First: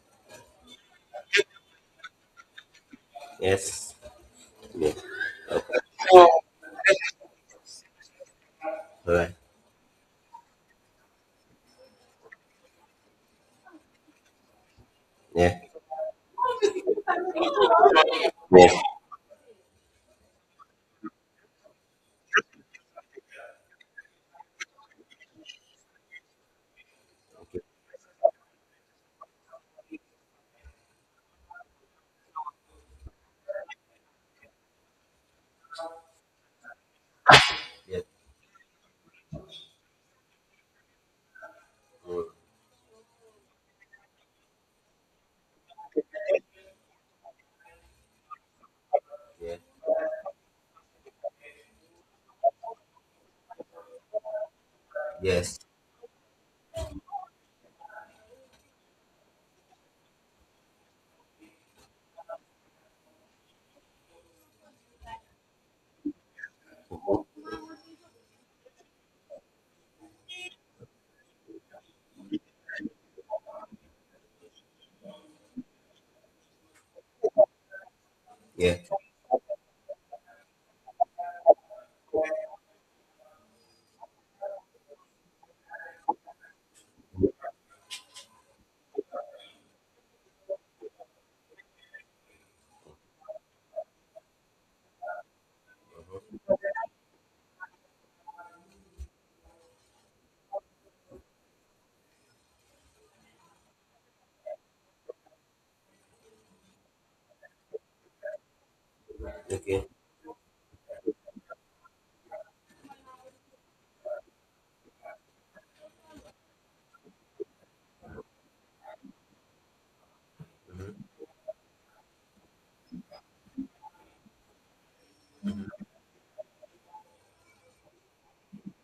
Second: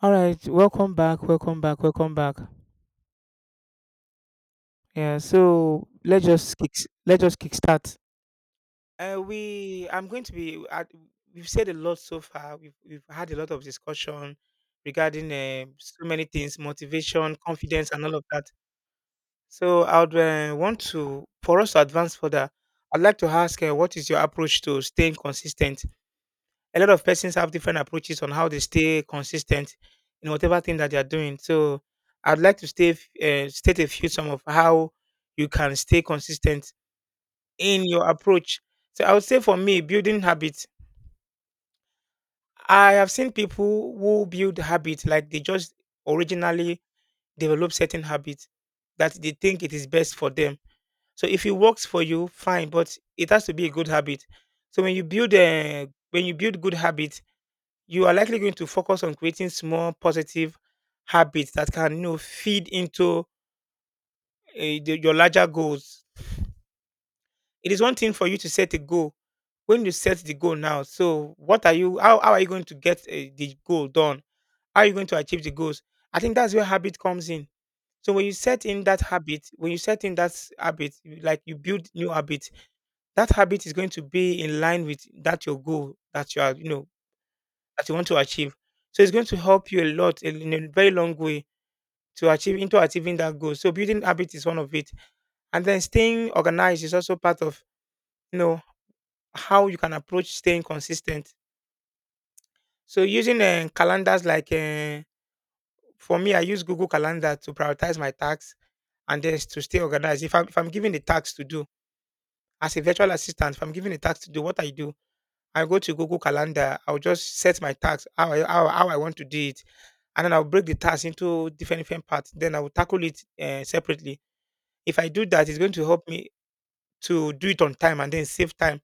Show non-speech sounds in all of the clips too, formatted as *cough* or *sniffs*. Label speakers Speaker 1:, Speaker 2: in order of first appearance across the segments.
Speaker 1: All right, welcome back, welcome back, welcome back.
Speaker 2: Yes. Yeah.
Speaker 1: Yeah, so let's just kickstart.
Speaker 2: Alright.
Speaker 1: We I'm going to be we've said a lot so far. We've had a lot of discussion regarding
Speaker 2: Yeah.
Speaker 1: so many things, motivation, confidence, and all of that.
Speaker 2: Yeah. Yes.
Speaker 1: So I would want to for us to advance further. I'd like to ask what is your approach to staying consistent? A lot of persons have
Speaker 2: Okay.
Speaker 1: different approaches on how they stay consistent in whatever thing that they are doing. So I'd like to state a few some of how you can stay consistent in
Speaker 2: Yeah.
Speaker 1: your approach. So I would say for me, building habits.
Speaker 2: Mm.
Speaker 1: I have seen people who build habits like they just originally develop certain habits that they
Speaker 2: Yeah.
Speaker 1: think it is best for them. So if it works for you, fine, but it has to be a good habit. So when you build
Speaker 2: Yes.
Speaker 1: a when you build good habits, you are likely going to focus on creating small positive habits that can, you know, feed into your larger goals. It is one thing for you to set a goal. When you set the goal now, so what are you? How are you going to get the goal done? How are you going to achieve the goals? I think that's where habit comes in. So when you set
Speaker 2: Yeah.
Speaker 1: in that habit, when you set in that s- habit, you- like you build new habits, that habit is going to be in line with that your goal that you are, you know, that you want to achieve. So it's going to help you a lot in a very long way to achieve into achieving that goal. So building habit is one of it. And then staying organized is also part of, you know, how you can approach staying consistent. So using calendars like for me, I use Google Calendar to prioritize my tasks and then to stay
Speaker 2: Okay.
Speaker 1: organized. If I'm given a task to do as a virtual assistant, if I'm given a task to do, what I do, I go to Google Calendar. I'll just set my task how how I want to do it, and then I'll break the task
Speaker 2: Mm-hmm.
Speaker 1: into different different parts. Then I will tackle it separately. If I do that, it's going to help me to do it on time and then save time.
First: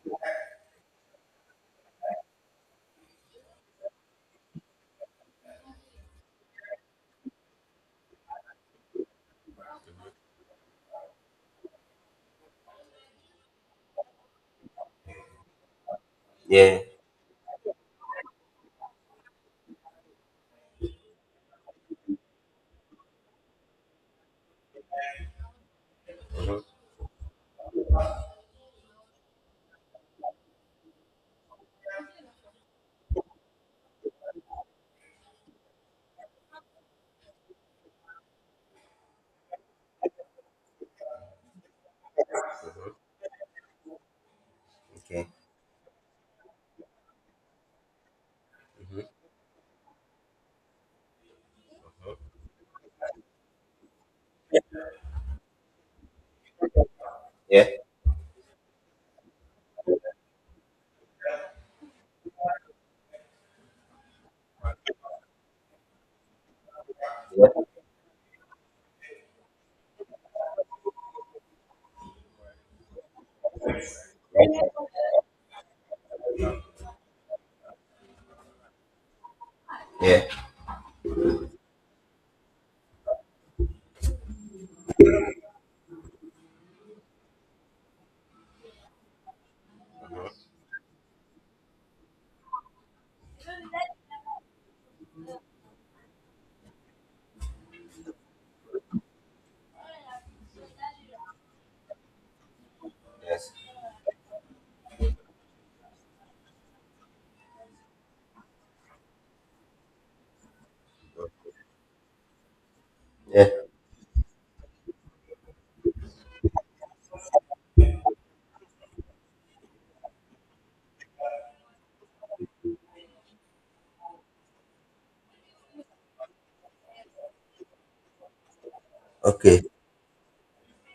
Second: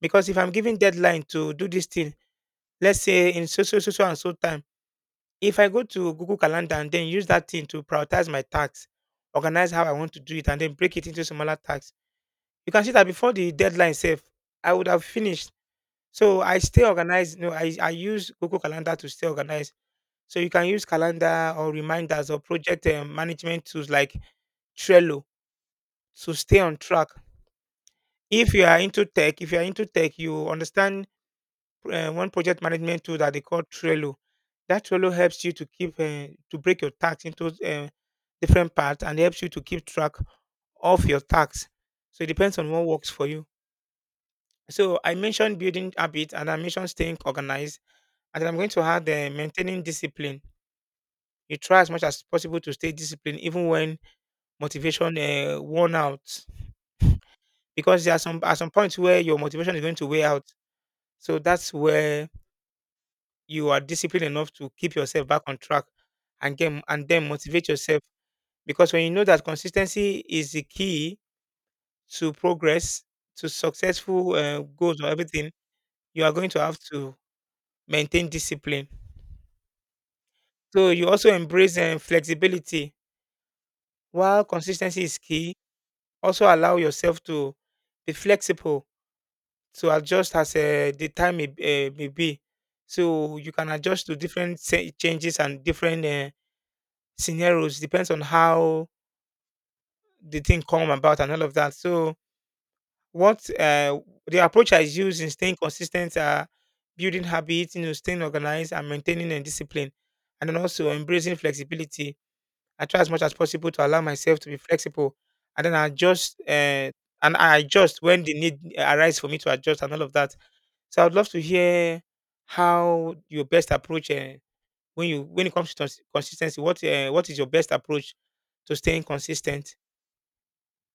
Speaker 1: Because if I'm giving deadline to do this thing, let's say in so so so so and so time, if I go to Google Calendar and then use that thing to prioritize my tasks, organize how I want to do it, and then break it into smaller tasks, you can see that before the deadline safe, I would have finished. So I
Speaker 2: Yeah.
Speaker 1: stay organized. No, I use Google Calendar to stay organized. So you can use calendar or reminders or project management tools like Trello to stay on track if you are into tech, if you are into tech, you understand one project management tool that they call Trello. That Trello helps you to keep to break your tasks into different parts and helps you to keep track of your tasks. So it depends on what works for you. So I
Speaker 2: Okay.
Speaker 1: mentioned building habit and I mentioned staying organized, and then I'm going to add maintaining discipline. You try as much as possible to stay disciplined, even when motivation worn out,
Speaker 2: Yeah.
Speaker 1: because there are some points where your motivation is going to wear out. So that's where you are disciplined enough to keep yourself back on track and get and then motivate yourself, because when you know that consistency is the key to progress, to successful goals or everything, you are going to have to maintain discipline.
Speaker 2: Yeah.
Speaker 1: So you also embrace flexibility. While consistency is key, also allow yourself to be flexible, to adjust
Speaker 2: Mm-hmm.
Speaker 1: as the time may be, so you can adjust to changes and different scenarios depends on how the thing come about and all of that. So what
Speaker 2: Yes.
Speaker 1: the approach I use in staying consistent are building habits, you know, staying organized and maintaining a discipline, and then also embracing
Speaker 2: Mm.
Speaker 1: flexibility. I try as much as
Speaker 2: Yeah.
Speaker 1: possible to allow myself to be flexible, and then I adjust when the need arises for me to adjust and all of that. So I'd love to hear how your best approach when it comes to consistency. What what is your best approach to staying
Speaker 2: Okay.
Speaker 1: consistent?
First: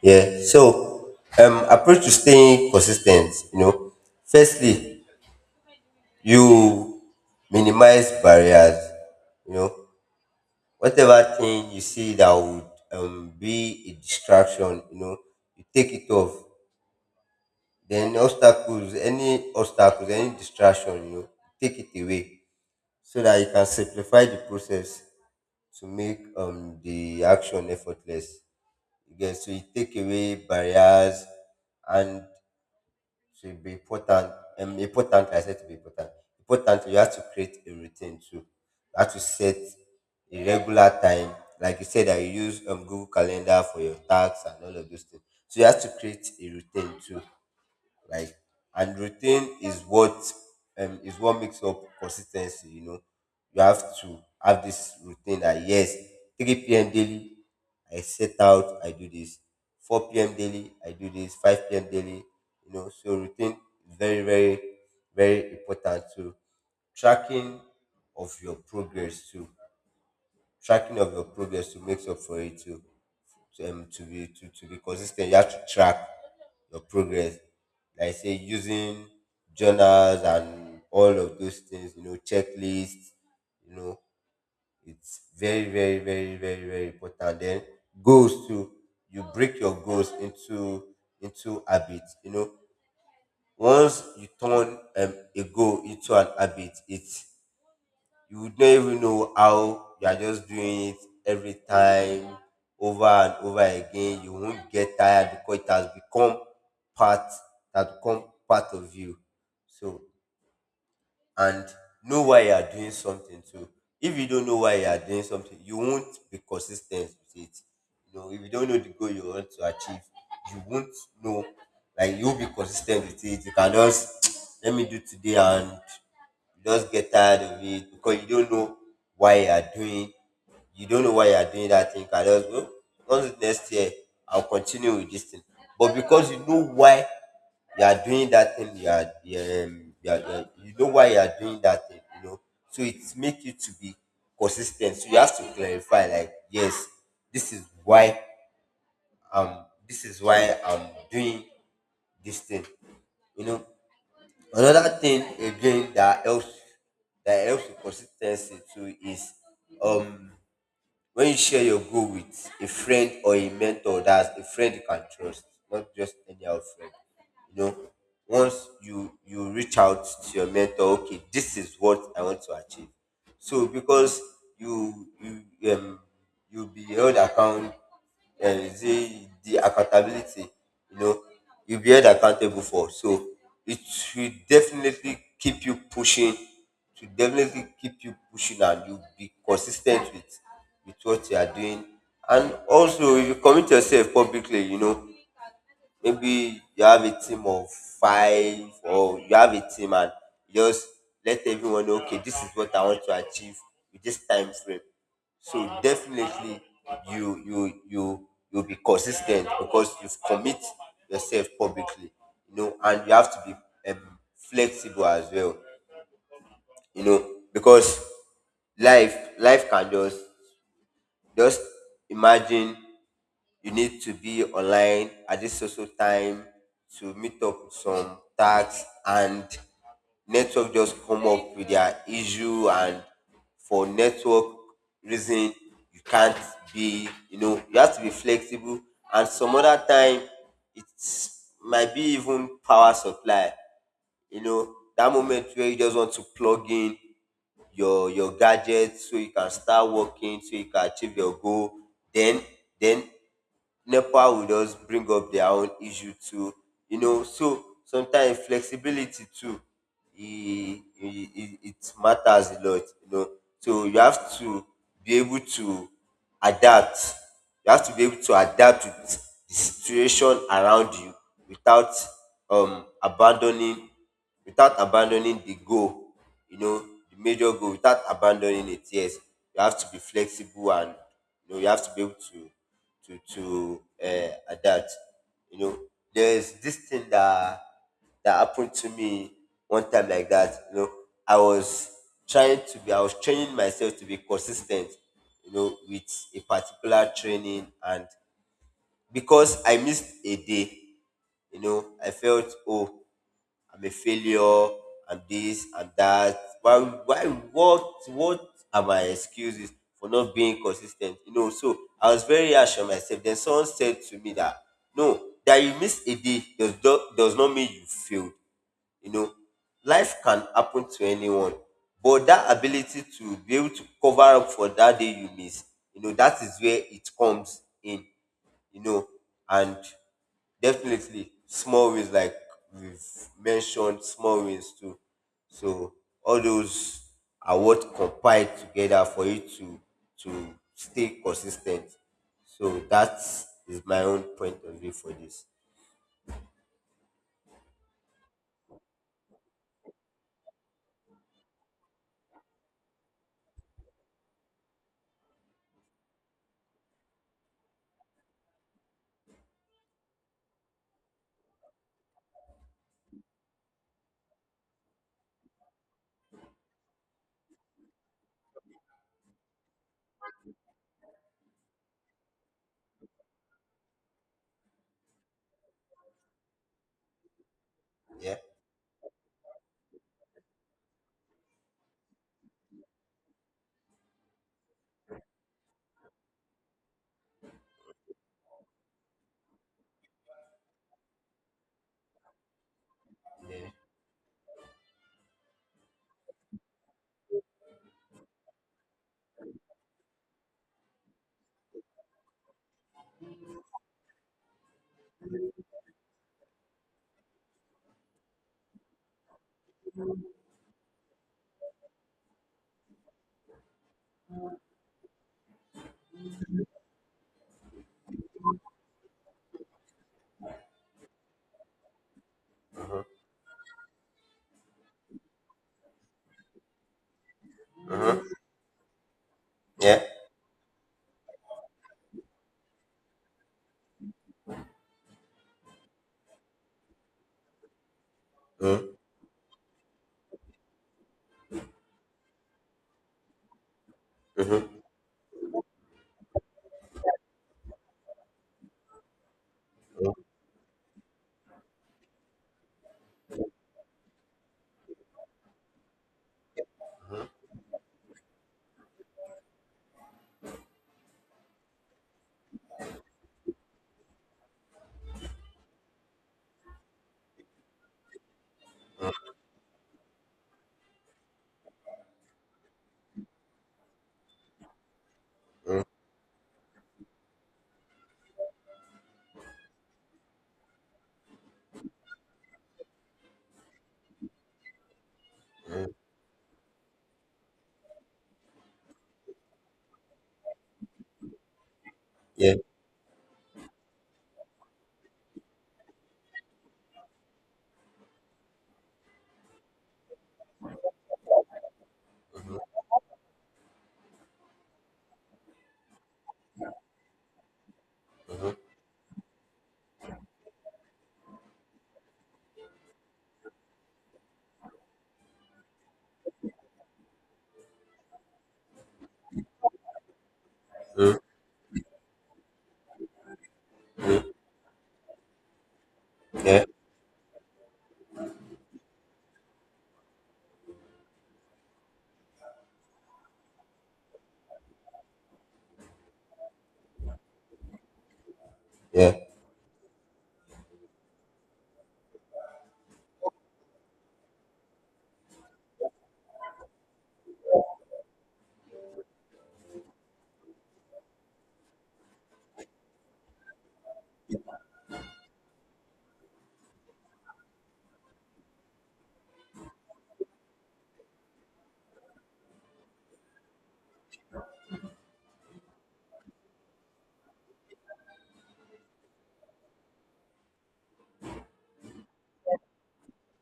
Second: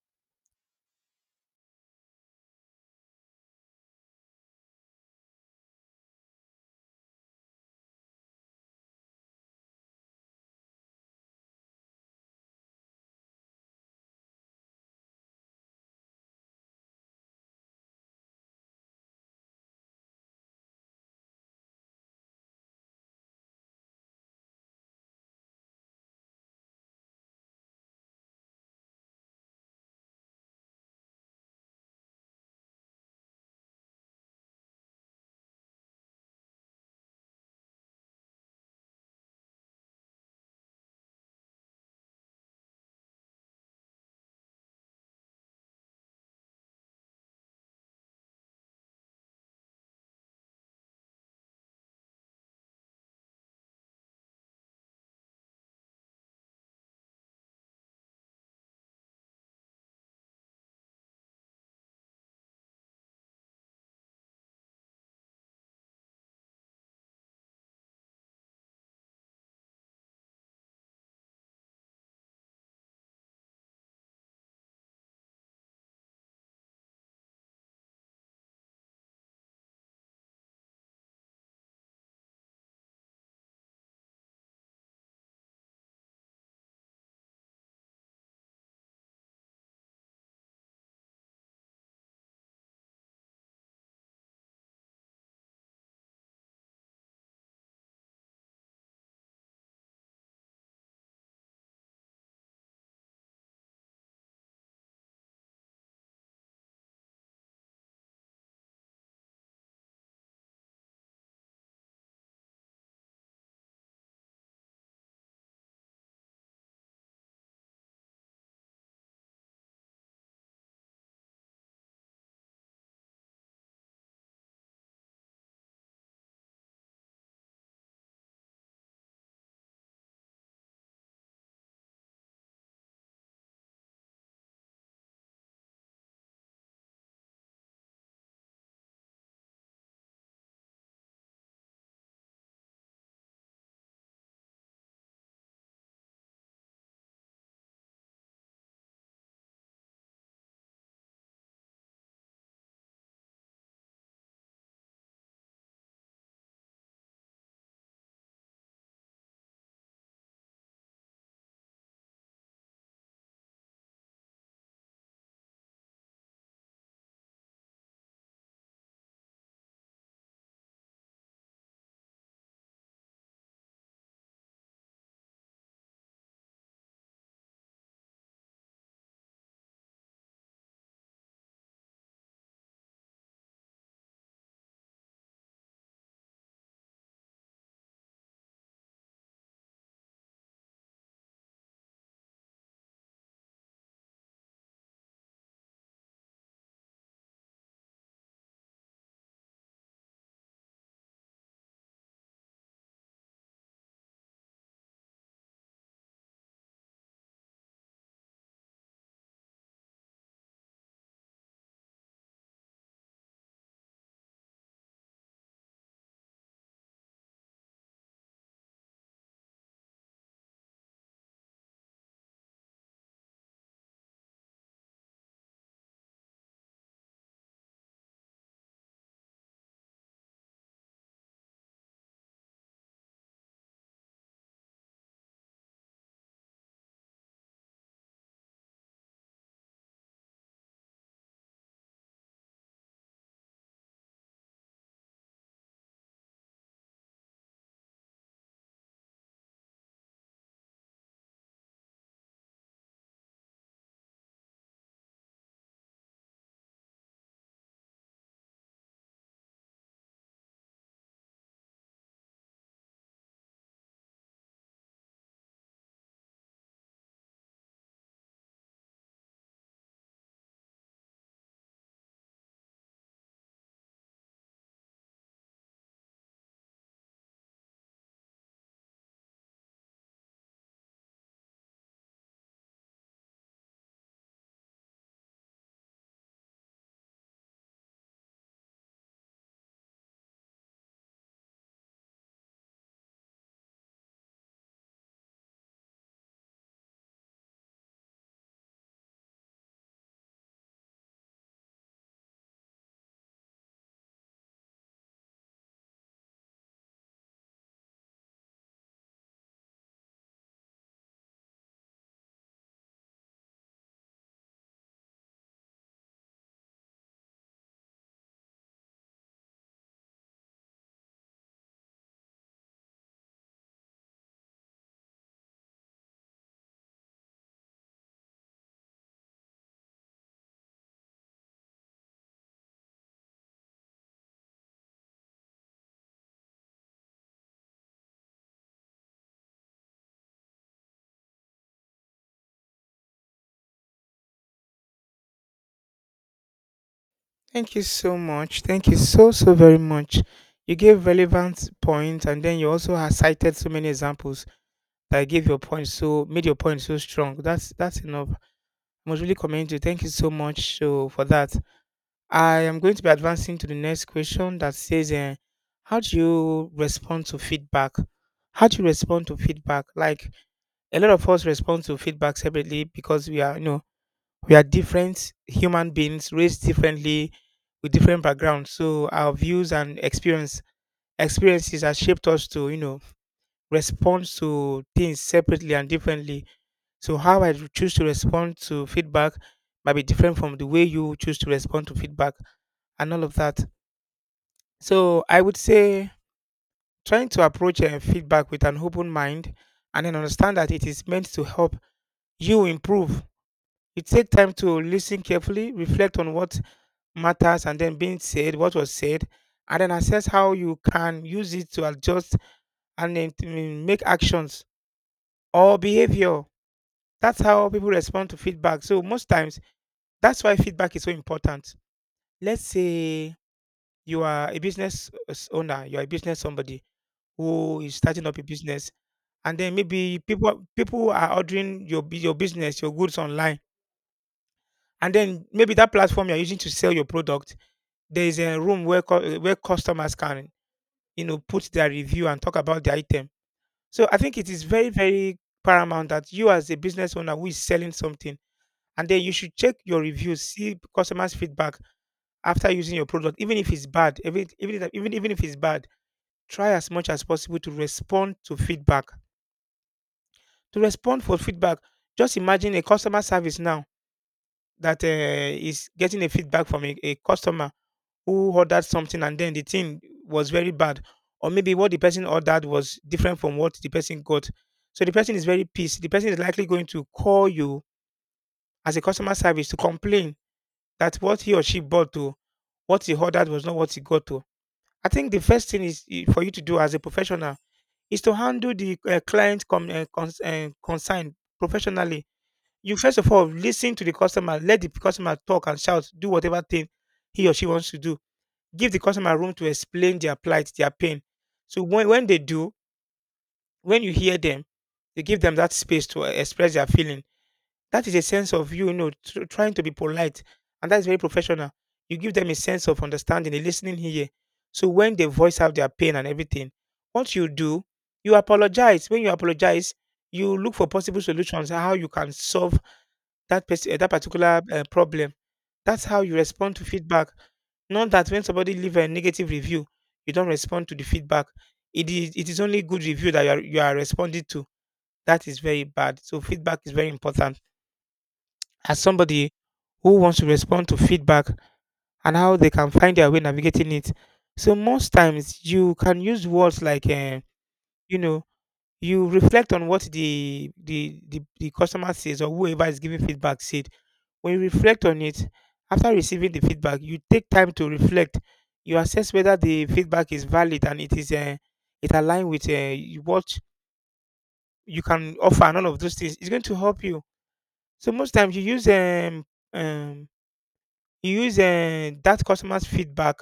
Speaker 2: Yeah. So, approach to staying consistent. You know, firstly, you minimize barriers. You know, whatever thing you see that would be a distraction. You know, you take it off. Then obstacles, any distraction, you know, take it away so that you can simplify the process to make the action effortless. Again, so you take away barriers and to be important, important I said to be important. Important, you have to create a routine too. You have to set a regular time. Like you said that you use Google Calendar for your tasks and all of those things. So you have to create a routine too, like, and routine is what, is what makes up consistency. You know, you have to have this routine that, yes, 3 p.m. daily, I set out, I do this 4 p.m. daily, I do this 5 p.m. daily. You know, so routine is very very very important to tracking of your progress too. Tracking of your progress to makes up for it to, to be consistent. You have to track your progress, like I say, using journals and all of those things, you know, checklists. You know, it's very very very very very important. Then goals too, you break your goals into, habits. You know, once you turn a goal into an habit, it, you would not even know how you are just doing it every time over and over again. You won't get tired because it has become part, that become part of you. So, and know why you are doing something too. If you don't know why you are doing something, you won't be consistent with it. You know, if you don't know the goal you want to achieve, you won't know. Like, you'll be consistent with it. You can just *tsk* let me do today and you just get tired of it because you don't know why you are doing. You don't know why you are doing that thing. You can just go. Once next year, I'll continue with this thing. But because you know why you are doing that thing, you know why you are doing that thing. You know, so it make you to be consistent. So you have to clarify, like, yes, this is why this is why I'm doing this thing. You know, another thing again that helps, with consistency too is, um, when you share your goal with a friend or a mentor, that's a friend you can trust, not just any old friend. You know, once you, reach out to your mentor, okay, this is what I want to achieve. So because you you um you'll be held account, the accountability. You know, you'll be held accountable for. So it will definitely keep you pushing, to definitely keep you pushing, and you be consistent with, what you are doing. And also if you commit yourself publicly, you know, maybe you have a team of five, or you have a team, and just let everyone know, okay, this is what I want to achieve with this time frame. So definitely, you'll be consistent because you've commit yourself publicly. You know, and you have to be, flexible as well. You know, because life can just imagine, you need to be online at this social time to meet up with some tags, and network just come up with their issue, and for network reason you can't be. You know, you have to be flexible. And some other time, it's might be even power supply. You know, that moment where you just want to plug in your gadget so you can start working, so you can achieve your goal, then, then nepa will just bring up their own issue too. You know, so sometimes flexibility too, it, it matters a lot. You know, so you have to be able to adapt. You have to be able to adapt to the situation around you without, abandoning, without abandoning the goal. You know, the major goal, without abandoning it. Yes, you have to be flexible, and you know, you have to be able to, to to adapt. You know, there's this thing that, happened to me one time like that. You know, I was I was training myself to be consistent. You know, with a particular training, and because I missed a day, you know, I felt, oh, I'm a failure, and this, and that. Why, what are my excuses for not being consistent? You know, so I was very harsh on myself. Then someone said to me that, no, that you miss a day does not mean you failed. You know, life can happen to anyone, but that ability to be able to cover up for that day you miss, you know, that is where it comes in. You know, and definitely small wins, like we've mentioned, small wins too. So all those are what compiled together for you to stay consistent. So that is my own point of view for this.
Speaker 1: Thank you so much. Thank you so, so very much. You gave relevant points and then you also have cited so many examples that gave your point so made your point so strong. That's enough. I must really commend you. Thank you so much so for that. I am going to be advancing to the next question that says, how do you respond to feedback? How do you respond to feedback? Like, a lot of us respond to feedback separately because we are, you know, we are different human beings raised differently with different
Speaker 2: Yeah.
Speaker 1: backgrounds. So our views and experience experiences have shaped us to, you know, responds to things separately and differently. So how I choose to respond to feedback might be different from the way you choose to respond to feedback and all of that.
Speaker 2: Yeah.
Speaker 1: So I would say trying to approach feedback with an open mind and then understand that it is meant to help you improve. It takes time to listen carefully, reflect on what matters, and then what was said, and then assess how you can use it to adjust and then to make actions or behavior. That's how people respond to feedback. So most times, that's why feedback is so important. Let's say you are a owner, you're a business, somebody who is starting
Speaker 2: Mm-hmm.
Speaker 1: up a business, and then
Speaker 2: Yeah.
Speaker 1: maybe people are ordering your business, your goods online, and then maybe that platform you're using to sell your product, there is a room
Speaker 2: Mm-hmm.
Speaker 1: where where customers can, you know, put their review and talk about the item. So I think it is
Speaker 2: Mm-hmm.
Speaker 1: very very paramount that you, as a business owner who is selling something, and then you should check your reviews, see customers' feedback after using your product, even if it's bad. Even if it's bad, try as much as possible to respond to feedback. To respond for feedback, just imagine a customer service now that is getting a feedback from a customer who ordered something and then the thing was very bad, or maybe what the person ordered was different from what the person got. So the person is very
Speaker 2: Mm-hmm.
Speaker 1: pissed. The person is likely going to call you as a customer service to complain that what he or she bought to what he ordered was not what he got to. I think the first thing is for you to do as a professional is to handle the client concern professionally.
Speaker 2: Yeah.
Speaker 1: You first of all listen to the customer, let the customer talk and shout, do whatever thing he or she wants to do. Give the customer room to explain their plight, their pain. So when they do, when you hear them, you give them that space to express their feeling. That is a sense of you, you know, trying to be polite, and that is very professional. You give them a sense of understanding, a listening here. So when they voice out their pain and everything, what you do, you apologize. When you apologize, you look for
Speaker 2: Mm-hmm.
Speaker 1: possible solutions how you can solve that particular problem. That's how you
Speaker 2: Yeah.
Speaker 1: respond to feedback. Not that when somebody leave a negative review, you don't respond to the feedback. It is only good review that you are responding to. That is very bad. So feedback is very important as
Speaker 2: Yeah.
Speaker 1: somebody who wants to respond to feedback and how they can find their way navigating it. So most times you can use words like, you know, you reflect on what the customer says or whoever is giving feedback said. When you reflect on it, after receiving the feedback, you take time to reflect. You assess whether the feedback is valid and it is it align with what you can offer and all of those things. It's going to help you. So most times um you use that customer's feedback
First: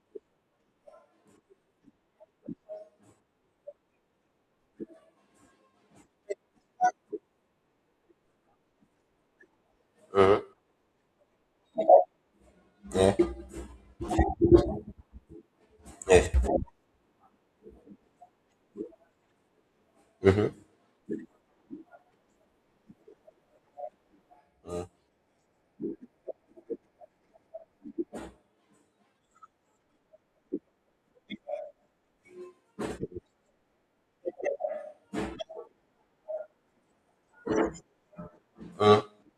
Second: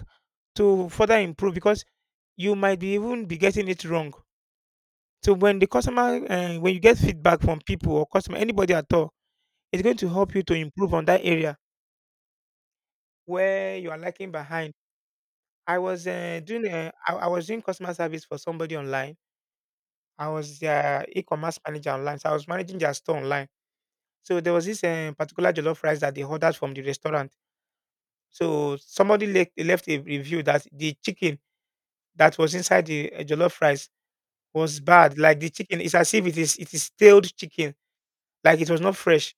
Speaker 1: to further improve because you might be even be getting it wrong. So when the customer, when you get feedback from people or customer, anybody at all, it's going to help
Speaker 2: Mm-hmm.
Speaker 1: you to improve on that area
Speaker 2: Yeah.
Speaker 1: where you are lacking behind. I was
Speaker 2: Yeah.
Speaker 1: doing, I was doing customer service for somebody online. I was
Speaker 2: Mm-hmm.
Speaker 1: their e-commerce manager online, so I was managing their store online. So there was this particular jollof rice that they ordered from the restaurant. So somebody left a review that the chicken that was inside the jollof rice was bad. Like the chicken, it's as if it is stale chicken, like it was not fresh.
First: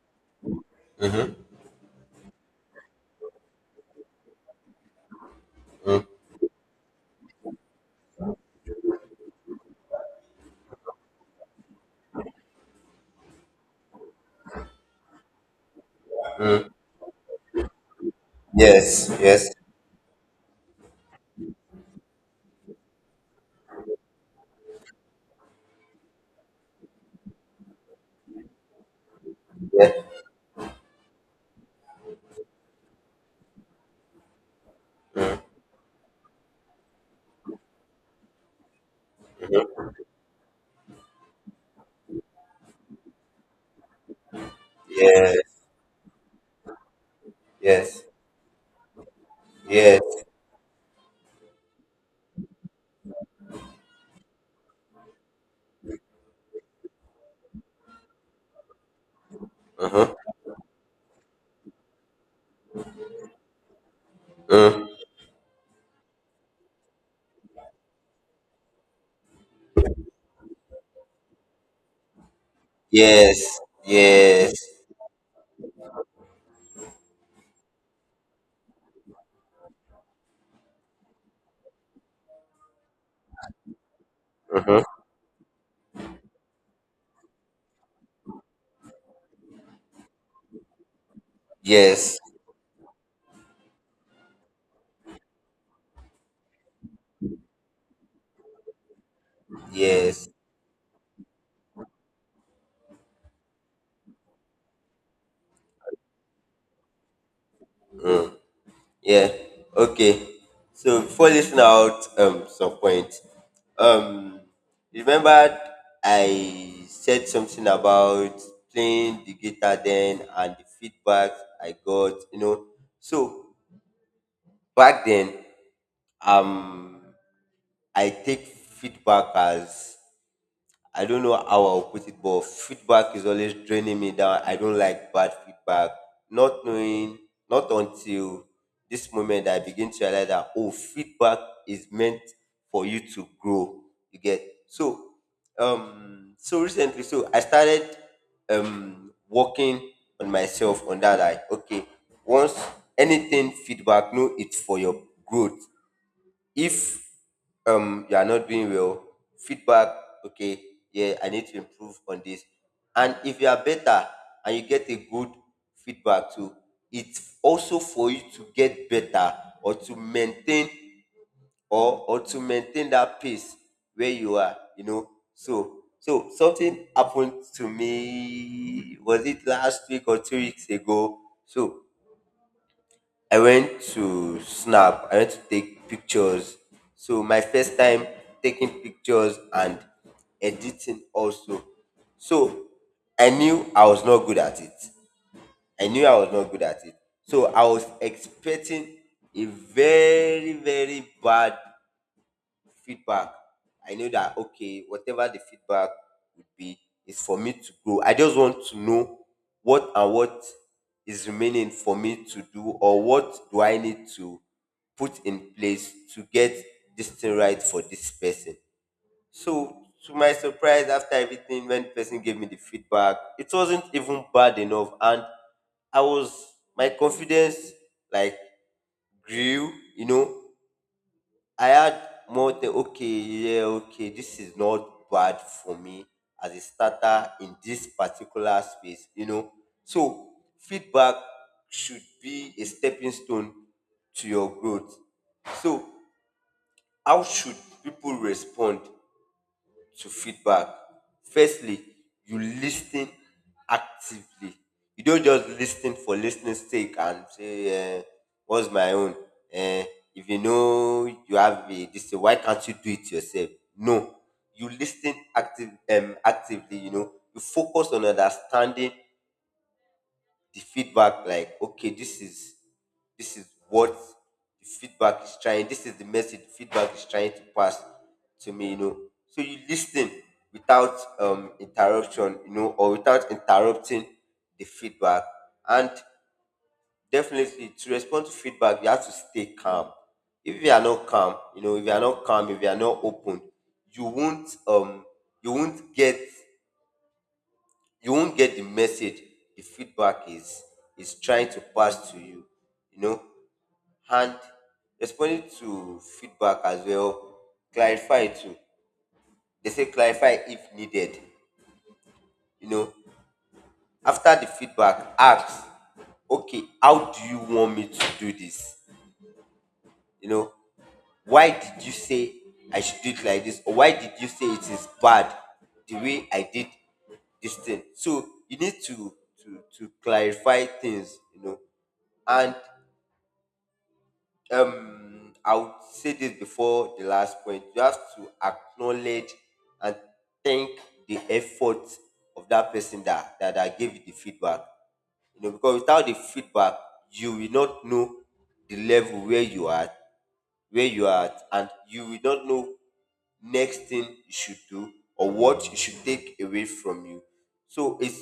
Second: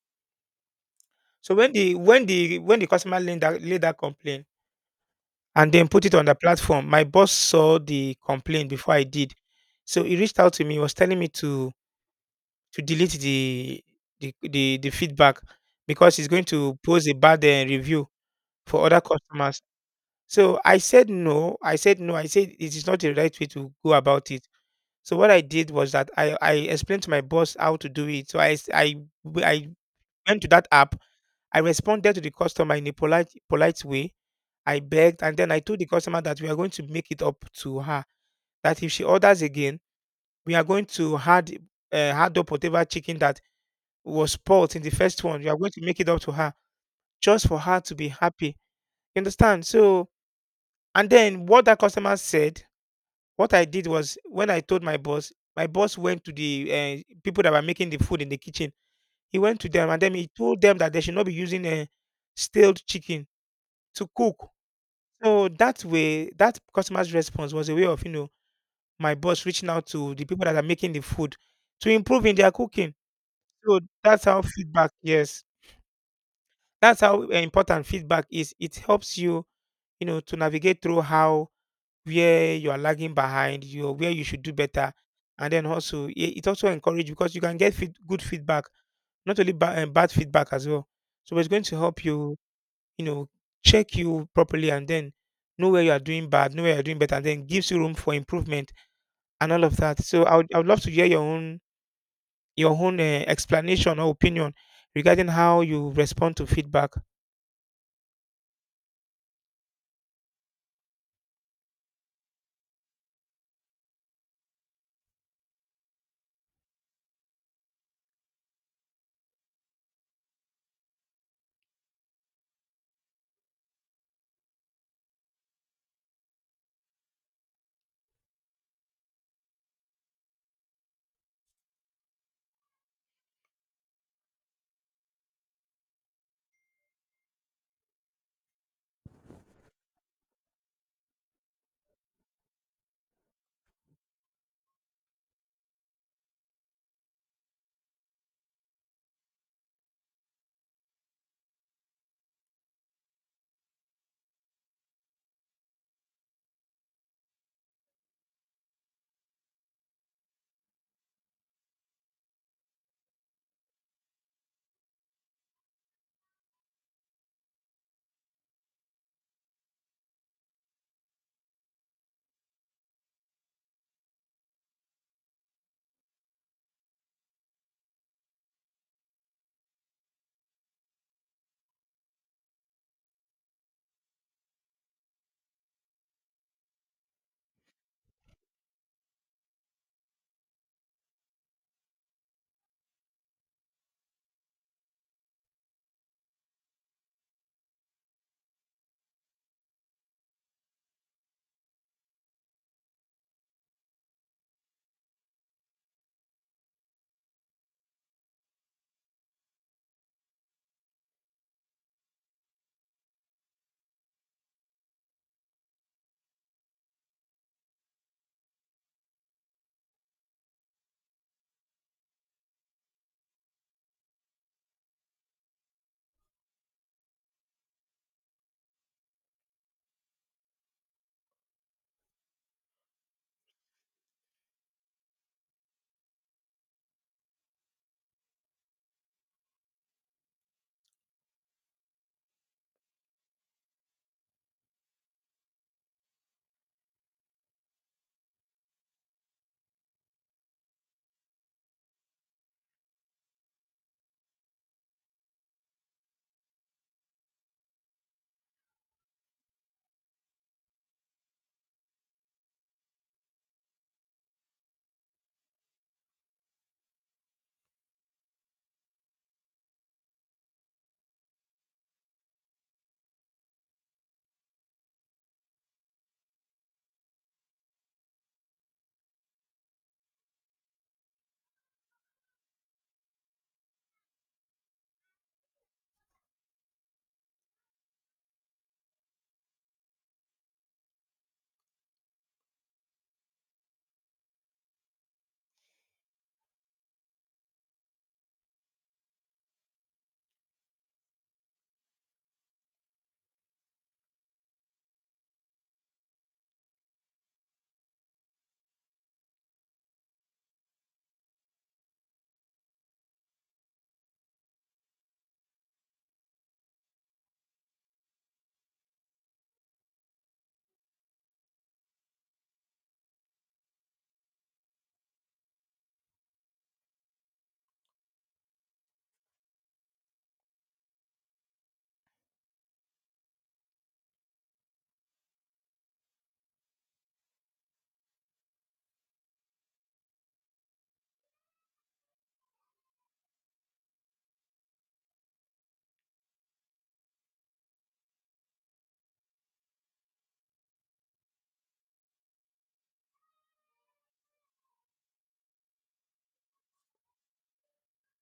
Speaker 1: So when the customer laid that complaint and then put it on the platform, my boss saw the complaint before I did. So he reached out to me, he was telling me to delete the feedback because he's going to post a bad review for other
Speaker 2: Yes. Yes.
Speaker 1: customers. So I said no. I said no. I said it is not the right way to go about it. So what I did was that I explained to my boss how to do it. So I went to that app. I responded to the customer in a polite way. I begged and then I told the customer that we are going to make it up to her. That if she orders again, we are going to hard up whatever chicken that was spoiled in the first one. We are
Speaker 2: Yes.
Speaker 1: going to make it up to her just for her to
Speaker 2: Yes.
Speaker 1: be happy. You understand?
Speaker 2: Yes.
Speaker 1: So and then what that customer said What I did was when I told my boss went to the people that were making the food in the kitchen. He went to them and
Speaker 2: Mm-hmm.
Speaker 1: then he told them that they should not be using stale chicken to cook.
Speaker 2: Mm.
Speaker 1: So that way, that customer's response was a way of, you know, my boss reaching out to the people that are making the food to improve in their cooking.
Speaker 2: Yes.
Speaker 1: So that's how
Speaker 2: Yes.
Speaker 1: feedback. Yes, that's how important feedback is. It helps you, you know, to navigate through how where you are lagging behind, you where you should do
Speaker 2: Mm-hmm.
Speaker 1: better, and then also it also encourage because you can get good feedback, not only bad feedback as well. So it's going to help
Speaker 2: Yes.
Speaker 1: you, you know, check you properly, and then know where you are doing bad, know where you are doing better, and then gives you room for improvement and all of that. So
Speaker 2: Yes.
Speaker 1: I would love to hear your own explanation or opinion regarding how you respond to feedback.
Speaker 2: Yeah. Okay. So before listing out some points, um remember, I said something about playing the guitar then, and the feedback I got. You know, so back then, um I take feedback as, I don't know how I'll put it, but feedback is always draining me down. I don't like bad feedback. Not knowing, not until this moment that I begin to realize that, oh, feedback is meant for you to grow. You get. So, so recently, so I started working on myself on that. Like, okay, once anything feedback, know it's for your growth. If, you are not doing well, feedback, okay, yeah, I need to improve on this. And if you are better and you get a good feedback too, it's also for you to get better, or to maintain, or to maintain that pace where you are. You know, so, something happened to me, was it last week or 2 weeks ago. So I went to snap, I went to take pictures. So my first time taking pictures and editing also. So I knew I was not good at it. I knew I was not good at it. So I was expecting a very very bad feedback, I know that, okay, whatever the feedback would be is for me to grow. I just want to know what and what is remaining for me to do, or what do I need to put in place to get this thing right for this person. So, to my surprise, after everything, when the person gave me the feedback, it wasn't even bad enough, and I was, my confidence, like, grew. You know, I had more than, okay, yeah, okay, this is not bad for me as a starter in this particular space. You know, so feedback should be a stepping stone to your growth. So how should people respond to feedback? Firstly, you listen actively. You don't just listen for listening sake and say, uh, "What's my own?" Uh, if you know you have a this, thing, why can't you do it yourself? No, actively. You know, you focus on understanding the feedback, like, okay, this is, this is what the feedback is trying this is the message the feedback is trying to pass to me. You know, so you listen without, interruption. You know, or without interrupting the feedback. And definitely, to respond to feedback, you have to stay calm. If you are not calm, you know, if you are not open, you won't, you won't get, the message the feedback is trying to pass to you. You know, and responding to feedback as well, clarify too. They say clarify if needed. You know, after the feedback, ask, okay, how do you want me to do this? You know, why did you say I should do it like this, or why did you say it is bad the way I did this thing? So you need to, clarify things. You know, and I would say this before the last point. You have to acknowledge and thank the effort of that person that, that gave you the feedback. You know, because without the feedback, you will not know the level where you are, at, and you will not know next thing you should do, or what you should take away from you. So it's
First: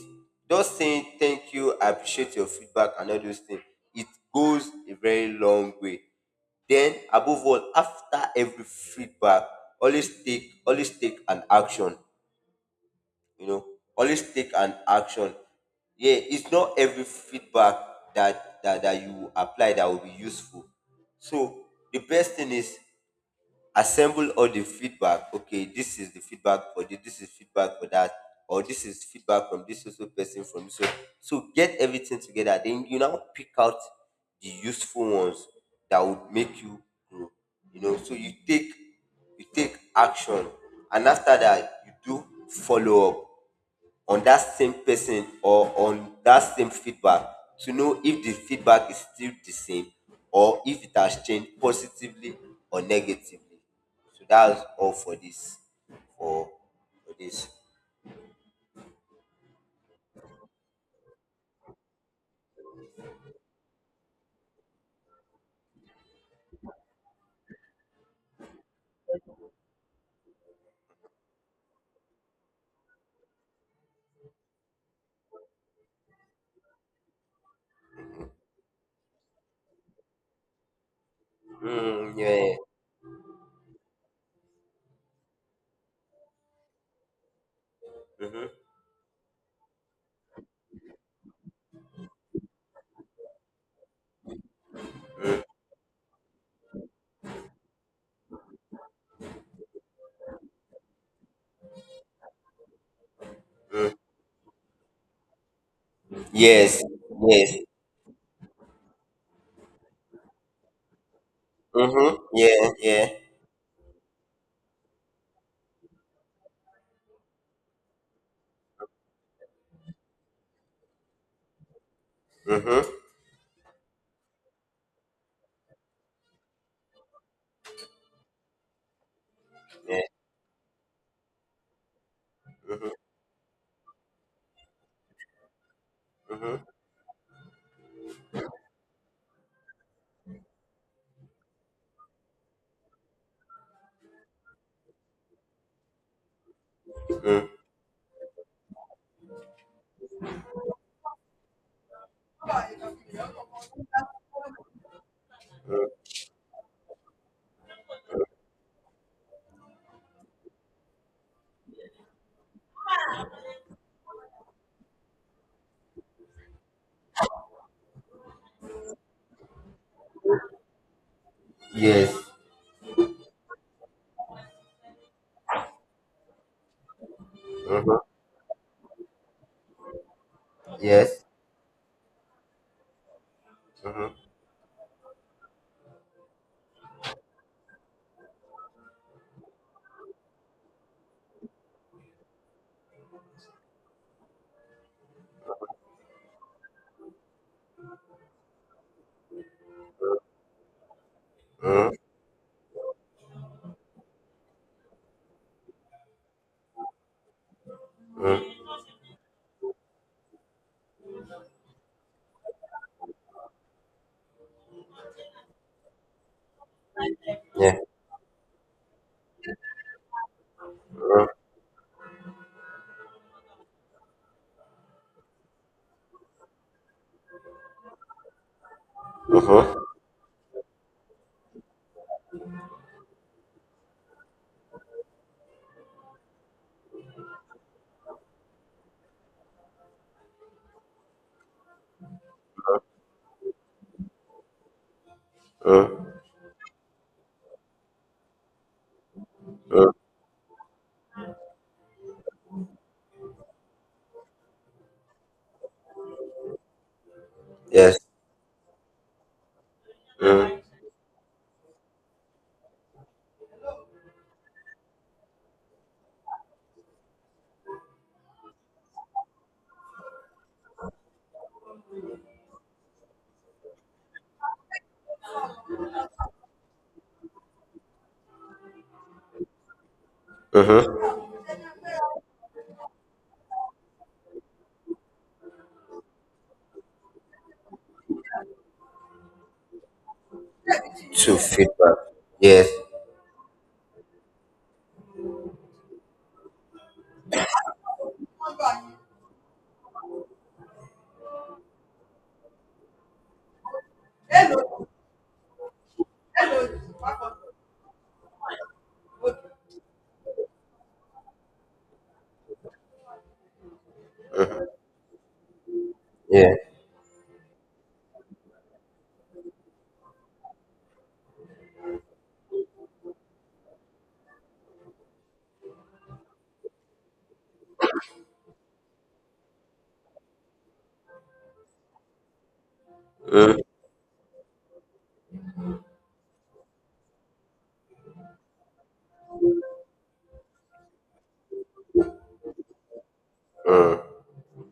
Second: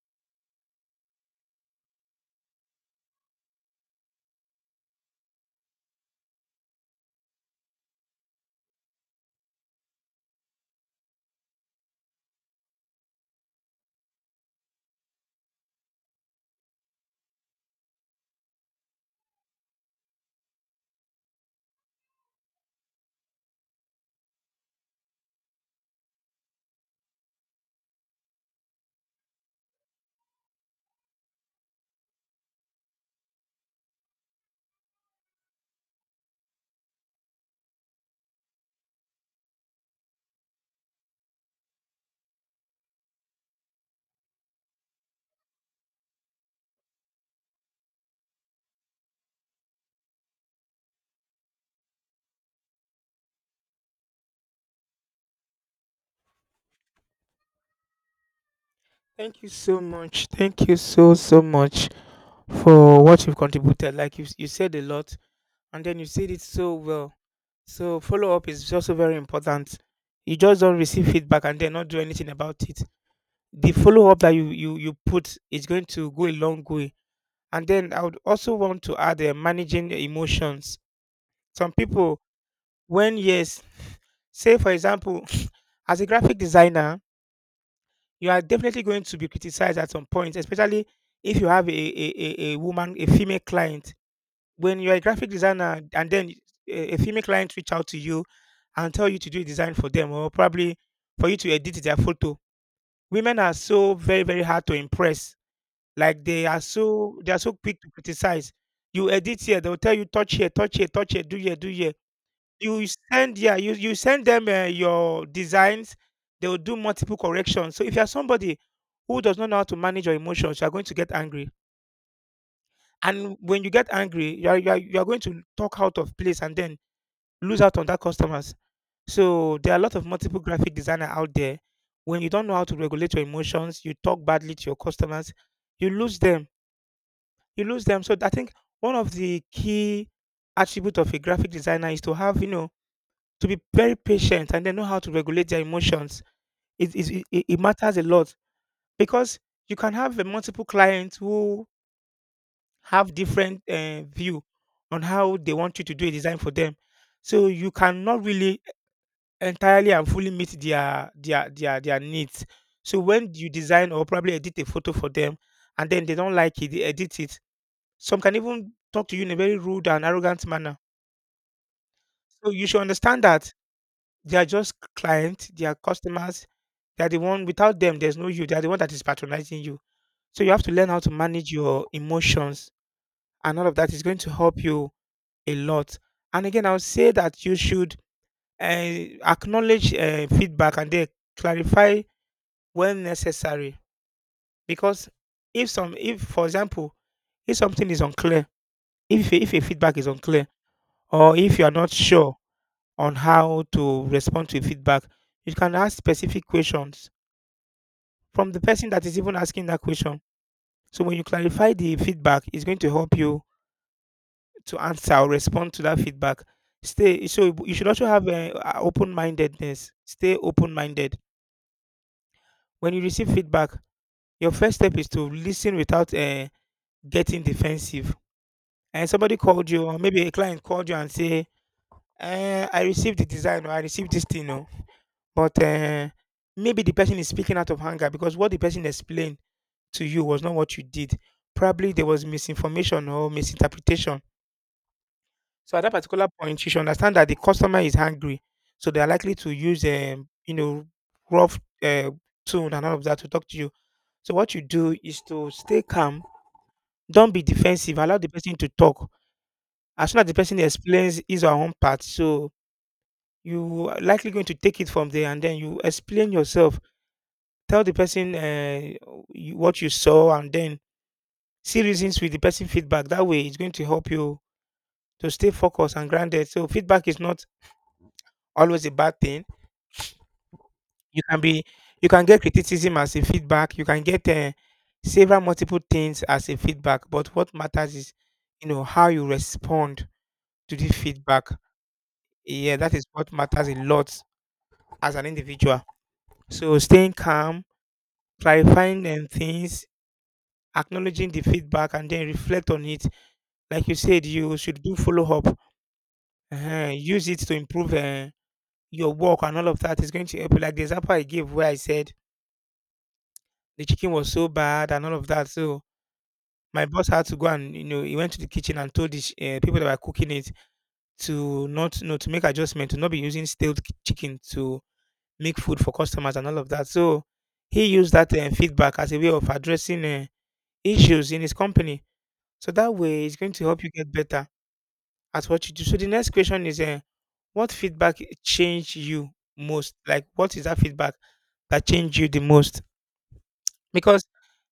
Speaker 2: just saying thank you, I appreciate your feedback, and all those things. It goes a very long way. Then, above all, after every feedback, always take an action. You know, always take an action. Yeah, it's not every feedback that you apply that will be useful. So the best thing is assemble all the feedback. Okay, this is the feedback for this, this is feedback for that, or this is feedback from this also, person from this. So, get everything together, then you now pick out the useful ones that would make you grow. You know, so you take, action. And after that, you do follow up on that same person, or on that same feedback, to know if the feedback is still the same, or if it has changed positively or negatively. So that's all for this. For, for this.
Speaker 1: Thank you so much. Thank you so so much for what you've contributed. Like you said a lot and then you said it so well. So follow up is also very important. You just don't receive feedback and then not do anything about it. The follow up that you put is going to go a long way. And then I would also want to add managing the emotions. Some
Speaker 2: Mm,
Speaker 1: people,
Speaker 2: yeah.
Speaker 1: when yes, say for example, *sniffs* as a graphic designer, you are
Speaker 2: Mm-hmm.
Speaker 1: definitely going to be criticized at some point, especially if you have a woman, a female client when you're a graphic designer and then a female client reach out to you and tell you to do a design for them or probably for you to edit their photo. Women are
Speaker 2: Mm.
Speaker 1: so very hard to impress, like they are
Speaker 2: Yes.
Speaker 1: so
Speaker 2: Yes.
Speaker 1: quick to criticize. You edit here, they'll tell you touch here, touch here, do here, do here.
Speaker 2: Mm-hmm. Yeah.
Speaker 1: You
Speaker 2: Yeah.
Speaker 1: send, yeah, you send them your designs. They'll do multiple corrections. So if you're somebody who does not know how to manage your emotions, you're going to get angry.
Speaker 2: Mm-hmm.
Speaker 1: And when you get angry, you're going to talk out of place and then lose out on that customers. So there are a lot
Speaker 2: Yeah.
Speaker 1: of multiple graphic designer out there. When you don't know how to
Speaker 2: Mm-hmm.
Speaker 1: regulate your emotions, you talk badly to your customers, you lose them.
Speaker 2: Mm-hmm.
Speaker 1: You lose them. So I think one of the key attribute of a graphic designer is to have, you know, to be very patient and then know how to regulate their emotions. It matters a lot because you can have a multiple clients who have different view on how they want you to do a design for them. So you cannot really entirely and fully meet their needs. So when you design or probably edit a photo for them, and then they don't like it, they edit it. Some can even talk to you in a very rude and arrogant manner.
Speaker 2: Yes.
Speaker 1: So you should understand that they are just clients, they are customers. They are the one. Without
Speaker 2: Mm-hmm.
Speaker 1: them, there's no you. They are the one that is patronizing you. So you have to learn how to
Speaker 2: Yes.
Speaker 1: manage your emotions, and all of that is going to
Speaker 2: Mm-hmm.
Speaker 1: help you a lot. And again, I would say that you should acknowledge feedback and then clarify when necessary, because if some, if for example, if something is unclear, if if a feedback is unclear or if you are not sure on how to respond to feedback, you can ask specific questions from the person that is even asking that question. So when you clarify the feedback, it's going to help you to answer or respond to that feedback. Stay So you
Speaker 2: Yeah.
Speaker 1: should also have a open-mindedness. Stay open-minded
Speaker 2: Mm-hmm.
Speaker 1: when you receive feedback. Your first step is to listen without getting defensive. And somebody called
Speaker 2: Mm-hmm.
Speaker 1: you, or maybe a client called you and say, eh, I received the design or I received this thing. Oh, but maybe the person is speaking out of anger because what the person explained to you was not what you did. Probably there was misinformation or misinterpretation. So at that particular point you should understand that the customer is angry, so they are likely to use
Speaker 2: Mm-hmm.
Speaker 1: you know, rough tone and all of that to talk to you. So what you do is to stay calm. Don't be defensive,
Speaker 2: Yes.
Speaker 1: allow the person to talk. As soon as the person
Speaker 2: Mm.
Speaker 1: explains his or her own part, so you are likely going to take it from there, and then you explain yourself. Tell the person what you saw, and then see reasons with the person feedback. That way, it's going to help you to stay focused and grounded. So feedback is not always a bad thing. You can be, you can get criticism as a feedback. You can get several multiple things as a feedback. But what matters is, you know, how you respond to the
Speaker 2: To
Speaker 1: feedback.
Speaker 2: feedback. Yes.
Speaker 1: Yeah, that is what matters a lot as an individual. So staying calm, clarifying them things, acknowledging the feedback, and then reflect on it. Like you said, you should do follow up. Use it to improve your work, and all of that is going to help you. Like the example I gave where I said the chicken was so bad and all of that. So
Speaker 2: Yeah.
Speaker 1: my boss had to go, and you know, he went to the kitchen and told the people that were cooking it to not, you know, to make adjustment, to not be using stale chicken to make food for customers and all of that. So he used that feedback as a way of addressing. Issues in his company. So that way, it's going to help you get better at what you do. So the next question is, what feedback changed you most? Like, what is that feedback that changed you the most?
Speaker 2: Mm,
Speaker 1: Because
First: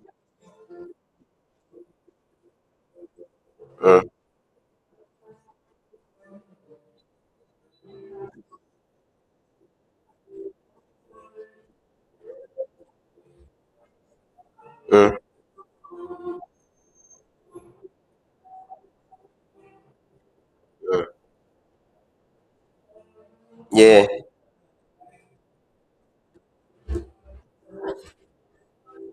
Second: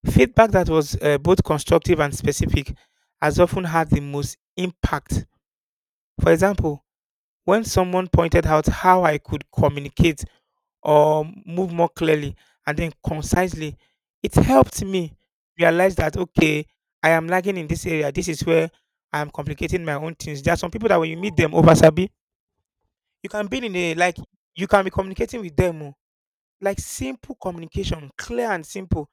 Speaker 1: feedback that was both constructive and specific has often had the
Speaker 2: mm,
Speaker 1: most impact. For example, when someone pointed out how I could communicate or move more clearly and then concisely, it helped me
Speaker 2: mm,
Speaker 1: realize that, okay, I am lagging in this area. This is where I'm complicating my own things. There are some people that
Speaker 2: mm.
Speaker 1: when you meet them over Sabi, you can be in a,
Speaker 2: Yeah.
Speaker 1: like, you can be communicating with them. Oh, like simple communication, clear and simple.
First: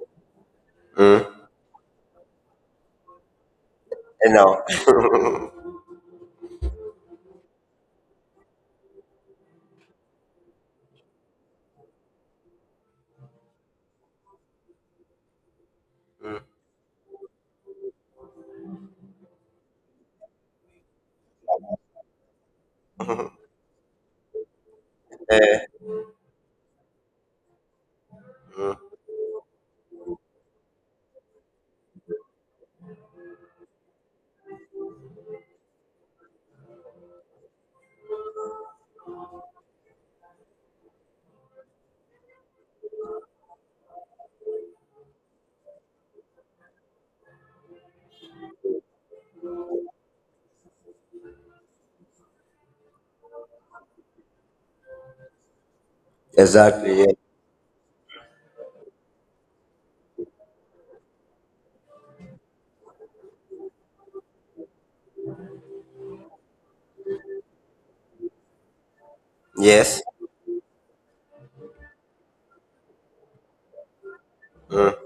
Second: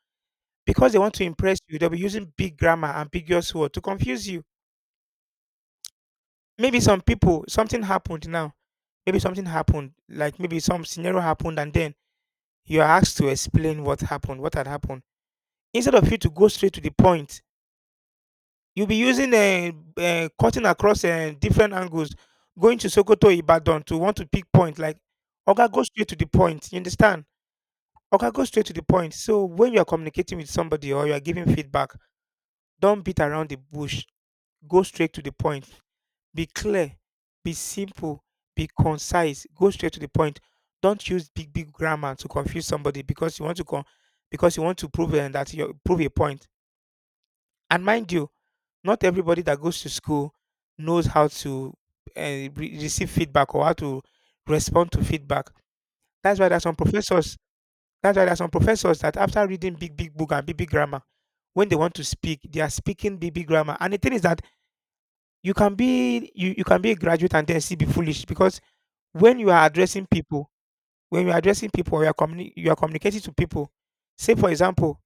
Speaker 1: Because they want to
Speaker 2: Mm.
Speaker 1: impress you, they'll be using big grammar, ambiguous word to confuse
Speaker 2: And
Speaker 1: you.
Speaker 2: now.
Speaker 1: Maybe some people, something happened now. Maybe something happened, like maybe some scenario happened, and then you're asked to explain what happened, what had happened. Instead of you to go straight to the point, you'll be using cutting across different angles, going to Sokoto, Ibadan to want to pick point. Like, Oga, go
Speaker 2: Uh,
Speaker 1: straight to the point. You understand? Oga, go straight to the point. So when you are communicating with somebody or you are giving feedback, don't beat around the bush, go straight to the point. Be clear, be simple, be concise, go straight to the point. Don't use big big grammar to confuse somebody because you want to because you want to prove that you prove a point. And mind you, not everybody that goes to school knows how to receive feedback or how to respond to feedback. That's why there's some
Speaker 2: exactly. Yeah.
Speaker 1: professors. That's why there's some professors that after reading big big book and big big grammar, when they want to speak, they are speaking big big grammar. And the thing is that you can be a graduate and then still be foolish because when you are
Speaker 2: Yes.
Speaker 1: addressing people when you are addressing people or you are communicating to people say for
Speaker 2: Mm.
Speaker 1: example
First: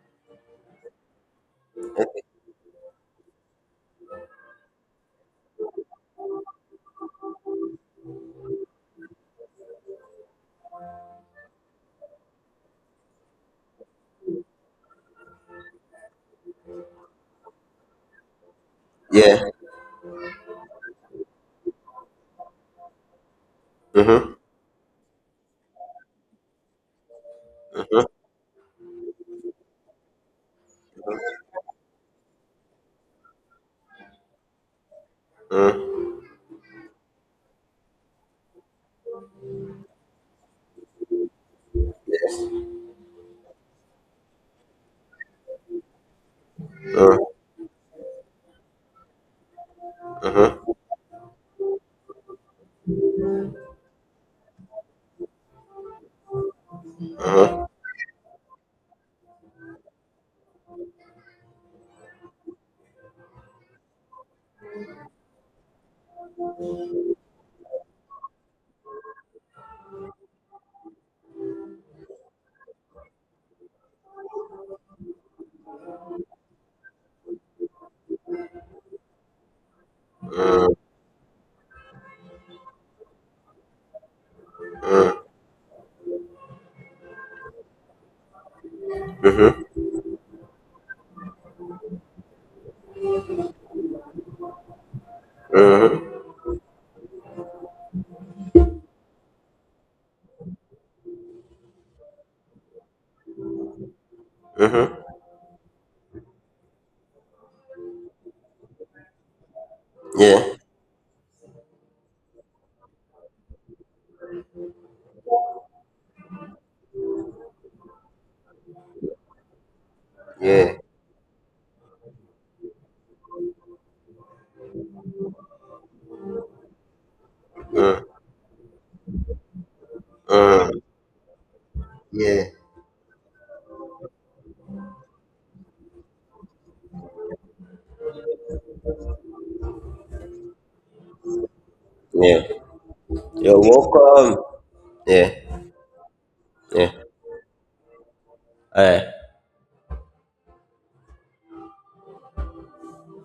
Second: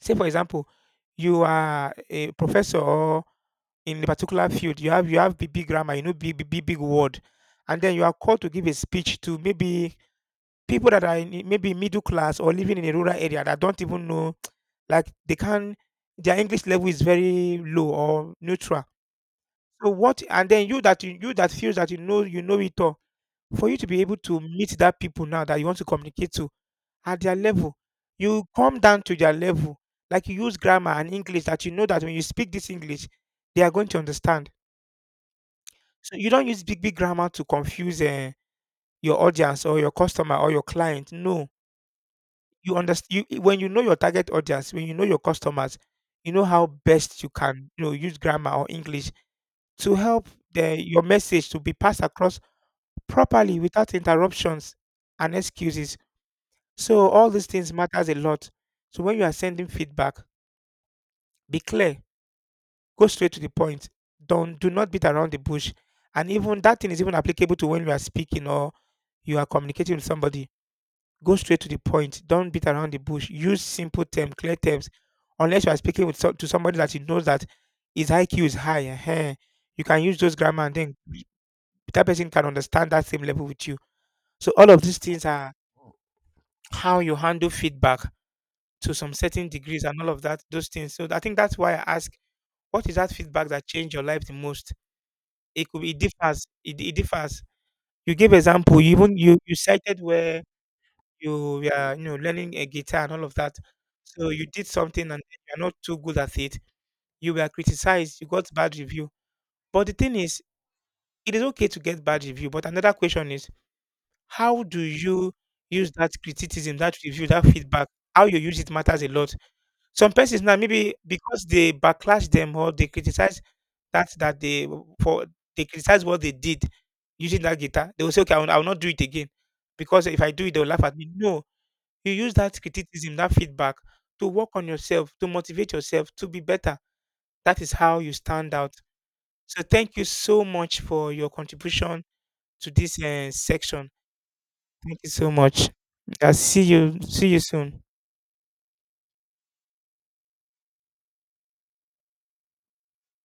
Speaker 1: say for example you are a professor or in a particular field you have big, big grammar, you know, big, big big word, and then you are called to give a speech to maybe people that are in, maybe middle class or living in a rural area that don't even know *tsk* like they can, their english level is very low or neutral.
Speaker 2: Yeah.
Speaker 1: So what, and then you that you that feels that you know it all, for you to be able
Speaker 2: Mm-hmm.
Speaker 1: to meet that people now that you want to communicate to at their level, you come down to their level. Like, you use grammar and English that you know that when you speak this English, they are going to understand.
Speaker 2: Mm.
Speaker 1: So you don't use big big grammar to confuse your audience or your customer or your client. No,
Speaker 2: Yes.
Speaker 1: you understand. You, when you know your target audience, when you know your customers, you know how
Speaker 2: Mm.
Speaker 1: best you can, you know, use grammar or English to help your message to be passed across properly, without interruptions and excuses. So all these things matters a lot. So when you are sending feedback, be clear, go straight to the point. Don't Do not beat around the bush. And even that thing is even applicable to when you are speaking or you are communicating with somebody. Go straight to the point. Don't beat around the bush. Use simple terms, clear terms. Unless you are speaking with to somebody that you know that his IQ is high, ehen, you can use those grammar, and then that person can understand that same level with you. So all of these things are how you handle feedback to some certain degrees and all of that, those things. So I think that's why I ask, what is that feedback that changed your life the most? It could be, it
Speaker 2: Mm-hmm.
Speaker 1: differs. It differs. You gave example. You even you cited where you know, learning a guitar and all of that. So you did
Speaker 2: Mm-hmm.
Speaker 1: something and you're not too good at it. You were criticized. You got bad review. But the thing is,
Speaker 2: Yeah.
Speaker 1: it is okay to get bad review. But another question is, how do you use that criticism, that review, that feedback? How you use it matters a lot. Some persons now,
Speaker 2: Yeah.
Speaker 1: maybe because they backlash them or they criticize that that they for they criticize what they did using that guitar,
Speaker 2: Mm.
Speaker 1: they will say, okay, I will not do it again because if I do it, they will
Speaker 2: Mm.
Speaker 1: laugh at me. No, you use
Speaker 2: Yeah.
Speaker 1: that criticism, that feedback to work on yourself, to motivate yourself, to be better. That is how you stand out. So thank you so much for your contribution
Speaker 2: Yeah.
Speaker 1: to this
Speaker 2: You're
Speaker 1: section.
Speaker 2: welcome.
Speaker 1: Thank you so
Speaker 2: Yeah.
Speaker 1: much. I see
Speaker 2: Yeah.
Speaker 1: you. See you soon.
Speaker 2: All right.